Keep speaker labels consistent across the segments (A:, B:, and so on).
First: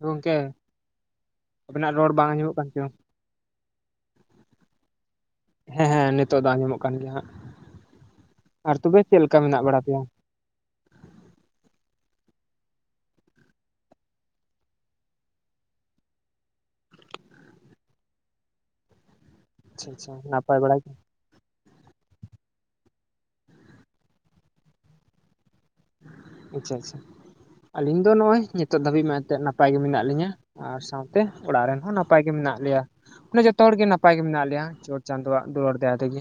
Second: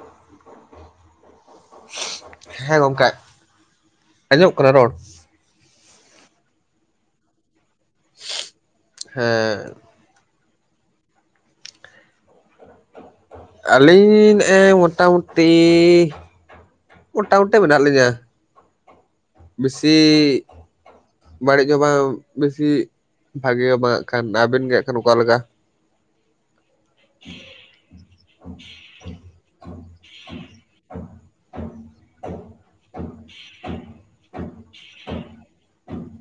A: ᱜᱚᱝᱠᱮ ᱟᱵᱮᱱᱟᱜ ᱨᱚᱲ ᱵᱟᱝ ᱟᱸᱡᱚᱢᱚᱜ ᱠᱟᱱ
B: ᱦᱮᱸ
A: ᱪᱚ
B: ᱜᱚᱝᱠᱮ ᱟᱸᱡᱚᱢᱚᱜ ᱠᱟᱱᱟ ᱨᱚᱲ
A: ᱦᱮᱸ ᱦᱮᱸ ᱱᱤᱛᱚᱜ ᱫᱚ ᱟᱸᱡᱚᱢᱚᱜ ᱠᱟᱱ ᱜᱮᱭᱟ ᱦᱟᱸᱜ ᱟᱨ ᱛᱚᱵᱮ ᱪᱮᱫ ᱞᱮᱠᱟ ᱢᱮᱱᱟᱜ
B: ᱦᱮᱸ
A: ᱵᱟᱲᱟ ᱯᱮᱭᱟ?
B: ᱟᱹᱞᱤᱧ ᱱᱮᱜ-ᱮ ᱢᱚᱴᱟ ᱢᱩᱴᱤ ᱢᱚᱴᱟᱢᱩᱴᱤ ᱢᱮᱱᱟᱜ ᱞᱤᱧᱟ᱾
A: ᱟᱪᱪᱷᱟ
B: ᱵᱮᱥᱤ
A: ᱟᱪᱪᱷᱟ ᱱᱟᱯᱟᱭ ᱵᱟᱲᱟ ᱜᱮ
B: ᱵᱟᱹᱲᱤᱡ ᱦᱚᱸ ᱵᱟᱝ ᱵᱮᱥᱤ ᱵᱷᱟᱜᱮ ᱦᱚᱸ ᱵᱟᱝ ᱠᱷᱟᱱ ᱟᱵᱮᱱ ᱜᱮ ᱦᱟᱸᱜ ᱠᱷᱟᱱ ᱚᱠᱟ ᱞᱮᱠᱟ?
A: ᱟᱪᱪᱷᱟ ᱟᱪᱪᱷᱟ ᱟᱹᱞᱤᱧ ᱫᱚ ᱱᱚᱜᱼᱚᱭ ᱱᱤᱛᱳᱜ ᱫᱷᱟᱹᱵᱤᱡ ᱢᱟ ᱮᱛᱮᱫ ᱱᱟᱯᱟᱭ ᱜᱮ ᱢᱮᱱᱟᱜ ᱞᱤᱧᱟ᱾ ᱟᱨ ᱥᱟᱶᱛᱮ ᱚᱲᱟᱜ ᱨᱮᱱ ᱦᱚᱸ ᱱᱟᱯᱟᱭ ᱜᱮ ᱢᱮᱱᱟᱜ ᱞᱮᱭᱟ᱾ ᱢᱟᱱᱮ ᱡᱚᱛᱚ ᱦᱚᱲᱜ ᱜᱮ ᱱᱟᱯᱟᱭ ᱜᱮ ᱢᱮᱱᱟᱜ ᱞᱮᱭᱟ ᱪᱚᱴ ᱪᱟᱸᱫᱳᱣᱟᱜ ᱫᱩᱞᱟᱹᱲ ᱫᱟᱭᱟ ᱛᱮᱜᱮ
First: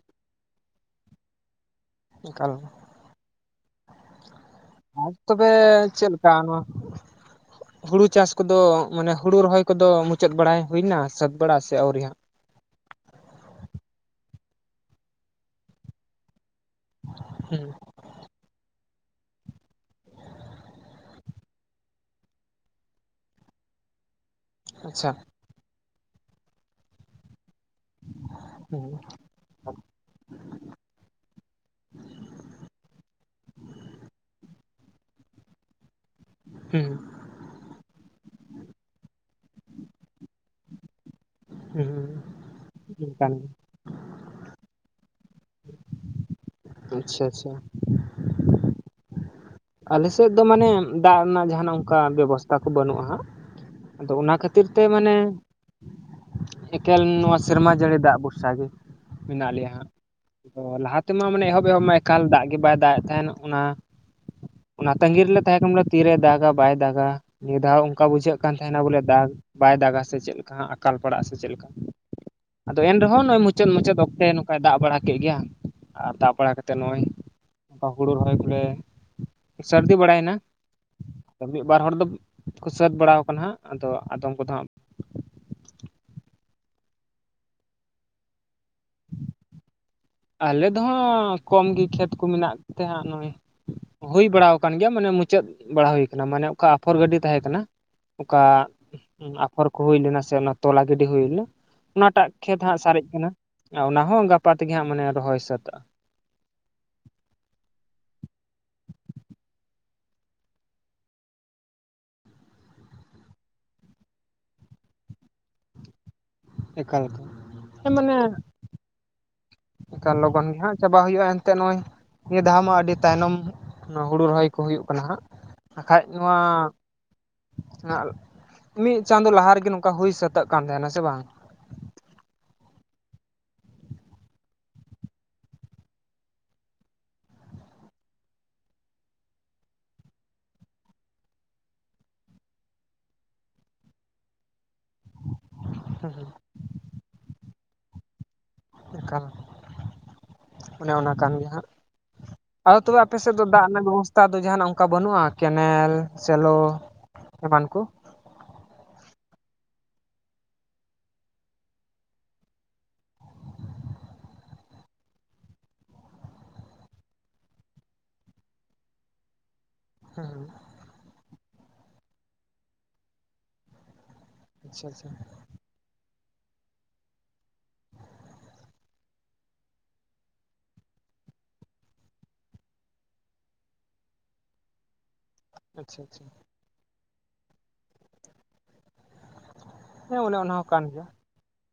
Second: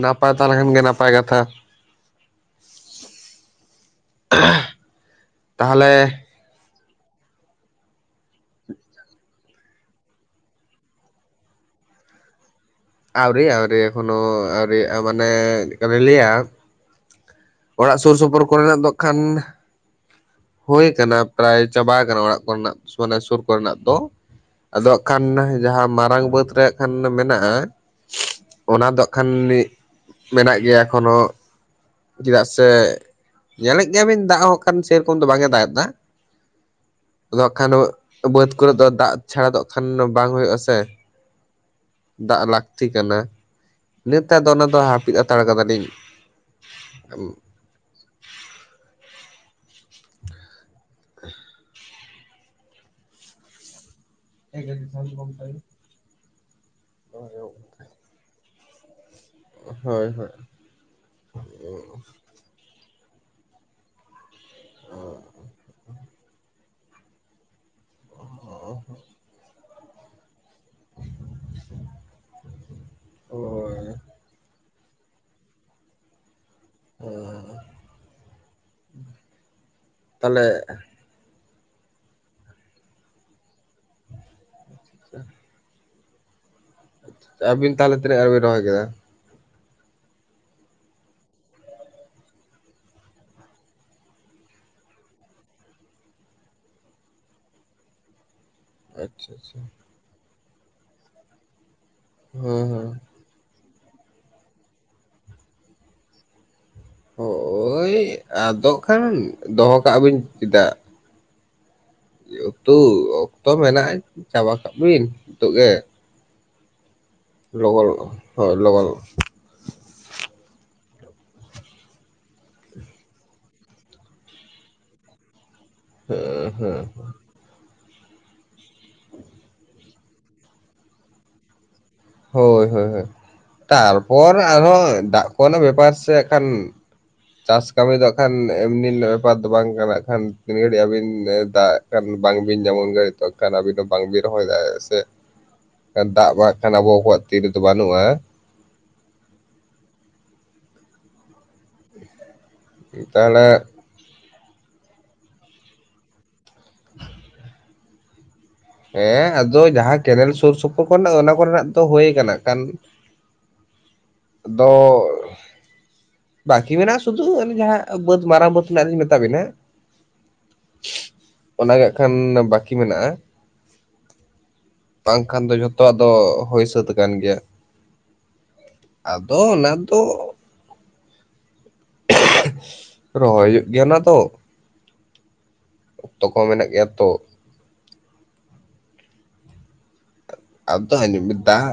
B: ᱱᱟᱯᱟᱭ ᱛᱟᱦᱮᱞᱮᱱ ᱠᱷᱟᱱ ᱜᱮ ᱱᱟᱯᱟᱭ ᱠᱟᱛᱷᱟ ᱾
A: ᱮᱠᱟᱞ ᱟᱨ ᱛᱚᱵᱮ
B: ᱛᱟᱦᱚᱞᱮ
A: ᱪᱮᱫ ᱞᱮᱠᱟ ᱱᱚᱣᱟ᱾ ᱦᱩᱲᱩ ᱪᱟᱥ ᱠᱚᱫᱚ ᱢᱟᱱᱮ ᱦᱩᱲᱩ ᱨᱚᱦᱚᱭ ᱠᱚᱫᱚ ᱢᱩᱪᱟᱹᱫ ᱵᱟᱲᱟ ᱦᱩᱭ ᱱᱟ ᱥᱟᱹᱛ ᱵᱟᱲᱟ ᱥᱮ ᱟᱹᱣᱨᱤ?
B: ᱟᱣᱨᱤ ᱟᱣᱨᱤ ᱮᱠᱷᱚᱱᱳ ᱟᱣᱨᱤᱭᱟᱜ-ᱟ ᱢᱟᱱᱮ ᱪᱮᱫᱠᱟᱞᱤᱧ ᱞᱟᱹᱭᱟ
A: ᱦᱩᱸ
B: ᱚᱲᱟᱜ ᱥᱩᱨ ᱥᱩᱯᱩᱨ ᱠᱚᱨᱮᱱᱟᱜ ᱫᱚ ᱠᱷᱟᱱ᱾ ᱦᱩᱭ ᱟᱠᱟᱱᱟ ᱯᱨᱟᱭ ᱪᱟᱵᱟ ᱟᱠᱟᱱᱟ ᱚᱲᱟᱜ ᱠᱚᱨᱮᱱᱟᱜ ᱢᱟᱱᱮ ᱥᱩᱨ ᱠᱚᱨᱮᱱᱟᱜ ᱫᱚ ᱾ ᱟᱫᱚ ᱦᱟᱜ
A: ᱟᱪᱪᱷᱟ
B: ᱠᱷᱟᱱ ᱡᱟᱦᱟᱸ ᱢᱟᱨᱟᱝ ᱵᱟᱹᱫ ᱨᱮᱭᱟᱜ ᱠᱷᱟᱱ ᱢᱮᱱᱟᱜᱼᱟ᱾ ᱚᱱᱟ
A: ᱦᱩᱸ
B: ᱫᱚᱜ ᱠᱷᱟᱱ ᱢᱮᱱᱟᱜ ᱜᱮᱭᱟ ᱮᱠᱷᱚᱱᱳ᱾ ᱪᱮᱫᱟᱜ ᱥᱮ ᱧᱮᱞᱮᱫ ᱜᱮᱭᱟᱵᱤᱱ ᱫᱟᱜ ᱦᱚᱸ ᱠᱷᱟᱱ ᱥᱮᱨᱚᱠᱚᱢ ᱫᱚ ᱵᱟᱝ ᱮ ᱫᱟᱜ ᱮᱫᱟ᱾
A: ᱦᱩᱸ
B: ᱟᱫᱚ ᱦᱟᱸᱜ ᱠᱷᱟᱱ ᱵᱟᱹᱫᱽ ᱠᱚᱨᱮ ᱫᱚ ᱫᱟᱜ ᱪᱷᱟᱲᱟ ᱫᱚᱜ ᱠᱷᱟᱱ ᱵᱟᱝ ᱦᱩᱭᱩᱜ-ᱟ ᱥᱮ᱾
A: ᱦᱩᱸ
B: ᱫᱟᱜ ᱞᱟᱹᱠᱛᱤ ᱠᱟᱱᱟ
A: ᱚᱱᱠᱟᱱ
B: ᱤᱱᱟᱹᱛᱮ ᱟᱫᱚ ᱚᱱᱟ ᱫᱚ ᱦᱟᱯᱤᱫ ᱦᱟᱛᱟᱲ ᱠᱟᱫᱟ ᱞᱤᱧ᱾
A: ᱟᱪᱪᱷᱟ ᱟᱪᱪᱷᱟ ᱟᱞᱮᱥᱮᱫ ᱫᱚ ᱢᱟᱱᱮ ᱫᱟᱜ ᱨᱮᱱᱟᱜ ᱡᱟᱦᱱᱟᱜ ᱚᱱᱠᱟ ᱵᱮᱵᱚᱥᱛᱟ ᱠᱚ ᱵᱟᱹᱱᱩᱜᱼᱟ ᱦᱟᱜ ᱟᱫᱚ ᱚᱱᱟ ᱠᱷᱟᱹᱛᱤᱨ ᱛᱮ ᱢᱟᱱᱮ ᱮᱠᱮᱞ ᱱᱚᱣᱟ ᱥᱮᱨᱢᱟ ᱡᱟᱹᱲᱤ ᱫᱟᱜ ᱵᱩᱨᱥᱟ ᱜᱮ᱾ ᱢᱮᱱᱟᱜ ᱞᱮᱭᱟ ᱦᱟᱸᱜ
B: ᱦᱳᱭ ᱦᱳᱭ
A: ᱞᱟᱦᱟ ᱛᱮᱢᱟ ᱢᱟᱱᱮ ᱮᱦᱚᱵ ᱮᱦᱚᱵ ᱢᱟ ᱮᱠᱟᱞ ᱫᱟᱜ ᱜᱮ ᱵᱟᱭ ᱫᱟᱜ ᱮᱫ ᱛᱮᱦᱮᱱ᱾ ᱚᱱᱟ ᱚᱱᱟ ᱛᱟᱸᱟᱹᱜᱤ ᱨᱮᱞᱮ ᱛᱟᱦᱮᱸ ᱠᱟᱱᱟ ᱵᱚᱞᱮ ᱛᱤᱨᱮ ᱫᱟᱜᱟ ᱵᱟᱭ ᱫᱟᱜᱟ ᱱᱤᱭᱟᱹ ᱫᱷᱟᱣ ᱚᱱᱠᱟ ᱵᱩᱡᱷᱟᱹᱜ ᱠᱟᱱ ᱛᱟᱦᱮᱱᱟ ᱵᱚᱞᱮ ᱫᱟᱜᱽ ᱵᱟᱭ ᱫᱟᱜᱟ ᱥᱮ ᱪᱮᱫ ᱞᱮᱠᱟ ᱟᱠᱟᱞ ᱯᱟᱲᱟᱜᱼᱟ ᱥᱮ ᱪᱮᱫ ᱞᱮᱠᱟ ᱟᱫᱚ ᱮᱱᱨᱮᱦᱚᱸ ᱱᱚᱜᱼᱚᱭ ᱢᱩᱪᱟᱹᱫ
B: ᱦᱳᱭ
A: ᱢᱩᱪᱟᱹᱫ ᱚᱠᱛᱮ ᱱᱚᱝ ᱠᱟᱭ ᱫᱟᱜ ᱵᱟᱲᱟ ᱠᱮᱫ ᱜᱮᱭᱟ ᱟᱨ ᱫᱟᱜ ᱵᱟᱲᱟ ᱠᱟᱛᱮ ᱱᱚᱜᱼᱚᱭ ᱱᱚᱠᱟ ᱦᱳᱲᱳ ᱨᱚᱦᱚᱭ ᱠᱚᱞᱮ ᱥᱟᱹᱨᱫᱤ ᱵᱟᱲᱟᱭᱱᱟ,
B: ᱛᱟᱦᱚᱞᱮ
A: ᱢᱤᱫ ᱵᱟᱨ ᱦᱚᱲ ᱫᱚᱠᱚ ᱥᱟᱹᱛ ᱵᱟᱲᱟᱣ ᱠᱟᱱᱟ ᱦᱟᱸᱜ ᱟᱫᱚ ᱟᱫᱚᱢ ᱠᱚᱫᱚ ᱦᱟᱸᱜ
B: [unintelligible] ᱟᱹᱵᱤᱱ ᱛᱟᱦᱚᱞᱮ ᱛᱤᱱᱟᱹᱜ ᱜᱟᱱ ᱵᱤᱱ ᱨᱚᱦᱚᱭ ᱠᱮᱫᱟ?
A: ᱟᱞᱮ ᱫᱚ ᱦᱟᱸᱜ ᱠᱚᱢ ᱜᱮ ᱠᱷᱮᱛ ᱠᱚ ᱢᱮᱱᱟᱜ ᱛᱮᱦᱜ ᱱᱚᱜᱚᱭ ᱦᱩᱭ ᱵᱟᱲᱟ ᱟᱠᱟᱱ ᱜᱮᱭᱟ ᱢᱟᱱᱮ ᱢᱩᱪᱟᱹᱫ ᱵᱟᱲᱟ ᱦᱩᱭ ᱟᱠᱟᱱᱟ ᱢᱟᱱᱮ ᱚᱠᱟ ᱟᱯᱷᱚᱨ ᱜᱟᱹᱰᱤ ᱛᱟᱦᱮᱸ ᱠᱟᱱᱟ ᱚᱠᱟ
B: ᱟᱪᱪᱷᱟ ᱟᱪᱪᱷᱟ
A: ᱟᱯᱷᱚᱨ ᱠᱚ ᱦᱩᱭ ᱞᱮᱱᱟ ᱥᱮ ᱚᱱᱟ ᱛᱚᱞᱟ ᱜᱤᱰᱤ ᱦᱩᱭ ᱞᱮᱱᱟ ᱚᱱᱟᱴᱟᱜ ᱠᱷᱮᱛ
B: ᱦᱮᱸ
A: ᱦᱟᱸᱜ
B: ᱦᱮᱸ
A: ᱥᱟᱨᱮᱡ ᱠᱟᱱᱟ ᱟ ᱚᱱᱟ ᱦᱚᱸ ᱜᱟᱯᱟ ᱛᱮᱜᱮ ᱦᱟᱸᱜ ᱢᱟᱱᱮ ᱨᱚᱦᱚᱭ ᱥᱟᱹᱛᱟᱹᱜᱼᱟ᱾
B: ᱦᱳᱜ ᱳᱭ ᱟᱫᱚᱜ ᱠᱷᱟᱱ ᱫᱚᱦᱚ ᱠᱟᱜ ᱵᱤᱱ ᱪᱮᱫᱟᱜ ᱩᱛᱩ ᱚᱠᱛᱚ ᱢᱮᱱᱟᱜᱼᱟ ᱪᱟᱵᱟ ᱠᱟᱜ ᱵᱤᱱ ᱱᱤᱛᱚᱜ ᱜᱮ᱾
A: ᱮᱠᱟᱞ ᱮᱠᱟᱞ
B: [unintelligible]
A: ᱮᱠᱟᱞ ᱞᱚᱜᱚᱱ ᱜᱮᱦᱟᱸᱜ ᱪᱟᱵᱟ ᱜᱩᱭᱩᱜ-ᱟ ᱱᱚᱜᱼᱚᱭ ᱱᱤᱭᱟᱹ ᱫᱷᱟᱣ ᱢᱟ ᱟᱹᱰᱤ ᱛᱟᱭᱱᱚᱢ ᱦᱩᱲᱩ ᱨᱚᱦᱚᱭ ᱠᱚ ᱦᱩᱭᱩᱜ ᱠᱟᱱᱟ ᱦᱟᱸᱜ ᱵᱟᱠᱷᱟᱡ ᱢᱟ
B: ᱦᱩᱸ ᱦᱩᱸ
A: ᱢᱤᱫ ᱪᱟᱸᱫᱳ ᱞᱟᱦᱟ ᱨᱮᱜᱮ ᱱᱚᱝᱠᱟ ᱦᱩᱭ ᱥᱟᱹᱛᱟᱹᱜ ᱠᱟᱱ ᱛᱟᱦᱮᱱᱟ ᱥᱮ ᱵᱟᱝ,
B: ᱦᱳᱭ ᱦᱳᱭ ᱦᱳᱭ ᱛᱟᱨᱯᱚᱨ ᱟᱨᱦᱚᱸ ᱫᱟᱜ ᱠᱚᱨᱮᱱᱟᱜ ᱵᱮᱯᱟᱨ ᱥᱮ ᱠᱷᱟᱱ ᱪᱟᱥ ᱠᱟᱹᱢᱤ ᱫᱚ ᱦᱟᱸᱜ ᱠᱷᱟᱱ ᱮᱢᱱᱤ ᱱᱟᱜ ᱵᱮᱯᱟᱨ ᱫᱚ ᱵᱟᱝ ᱠᱟᱱᱟ ᱦᱟᱸᱜ ᱠᱷᱟᱱ ᱛᱤᱱ ᱜᱷᱟᱲᱤᱡ ᱟᱹᱵᱤᱱ ᱫᱟᱜ ᱠᱷᱟᱱ ᱵᱟᱝ ᱵᱤᱱ ᱧᱟᱢᱟ ᱩᱱ ᱜᱷᱟᱱᱤᱡ ᱛᱚ ᱠᱷᱟᱱ ᱟᱵᱤᱱ ᱦᱚᱸ ᱵᱟᱝ ᱵᱤᱱ ᱨᱚᱦᱚᱭ ᱫᱟᱲᱜ ᱟᱥᱮ᱾ ᱫᱟᱜ ᱵᱟ ᱠᱷᱟᱱ ᱟᱵᱚ ᱠᱚᱣᱟᱜ ᱛᱤᱨᱮᱫᱚ ᱵᱟᱹᱱᱩᱜᱼᱟ,
A: ᱮᱠᱟᱞ ᱚᱱᱮ ᱚᱱᱟ ᱠᱟᱱ ᱜᱮᱭᱟ ᱦᱟᱸᱜ᱾ ᱟᱨ ᱛᱚᱵᱮ ᱟᱯᱮᱥᱮᱫ ᱫᱚ
B: ᱛᱟᱦᱚᱞᱮ
A: ᱫᱟᱜ ᱨᱮᱱᱟᱜ ᱵᱮᱵᱚᱥ ᱛᱷᱟ ᱫᱚ ᱡᱟᱦᱟᱱᱟᱜ ᱚᱱᱠᱟ ᱵᱟᱹᱱᱩᱜᱼᱟ ᱠᱮᱱᱮᱞ ᱥᱮᱞᱚ ᱮᱢᱟᱱ ᱠᱚ?
B: ᱦᱮᱸ ᱟᱫᱚ ᱡᱟᱦᱟᱸ ᱠᱮᱱᱮᱞ ᱥᱩᱨ ᱥᱩᱯᱩᱨ ᱠᱚᱨᱮᱱᱟᱜ ᱫᱚ ᱚᱱᱟ ᱠᱚᱨᱮᱱᱟᱜ ᱫᱚ ᱦᱩᱭ ᱠᱟᱱᱟ ᱱᱟᱜ-ᱠᱷᱟᱱ ᱟᱫᱚᱻ ᱵᱟᱠᱤ ᱢᱮᱱᱟᱜᱼᱟ ᱥᱩᱫᱷᱩ ᱚᱱᱮ ᱡᱟᱦᱟᱸ ᱵᱟᱹᱫ ᱢᱟᱨᱟᱝ ᱵᱟᱹᱫᱽ ᱨᱮᱱᱟᱜ ᱞᱤᱧ ᱢᱮᱛᱟ ᱵᱤᱱᱟ
A: ᱦᱮᱸ ᱦᱮᱸ
B: ᱚᱱᱟ ᱜᱮ ᱦᱟᱜ-ᱠᱷᱟᱱ ᱵᱟᱠᱤ ᱢᱮᱱᱟᱜᱼᱟ᱾
A: ᱟᱪᱪᱷᱟ ᱟᱪᱪᱷᱟ
B: ᱵᱟᱝᱠᱷᱟᱱ ᱫᱚ ᱡᱷᱚᱛᱚ ᱟᱫᱚ ᱦᱳᱭ ᱥᱟᱹᱛ ᱠᱟᱱ ᱜᱮᱭᱟ᱾ ᱟᱫᱚ ᱚᱱᱟ ᱫᱚ ᱨᱚᱦᱚᱭ ᱦᱩᱭᱩᱜ ᱜᱮᱭᱟ ᱚᱱᱟ ᱫᱚ
A: ᱟᱪᱪᱷᱟ ᱟᱪᱪᱷᱟ ᱾
B: ᱛᱚ ᱠᱚ ᱢᱮᱱᱟᱜ ᱜᱮᱭᱟ ᱛᱚ
A: ᱦᱮᱸ ᱚᱱᱮ ᱚᱱᱟ ᱦᱚᱸ ᱠᱟᱱ
B: ᱟᱫᱚ
A: ᱜᱮᱭᱟ
B: ᱟᱸᱡᱟᱢᱵᱤᱱ ᱫᱟᱜ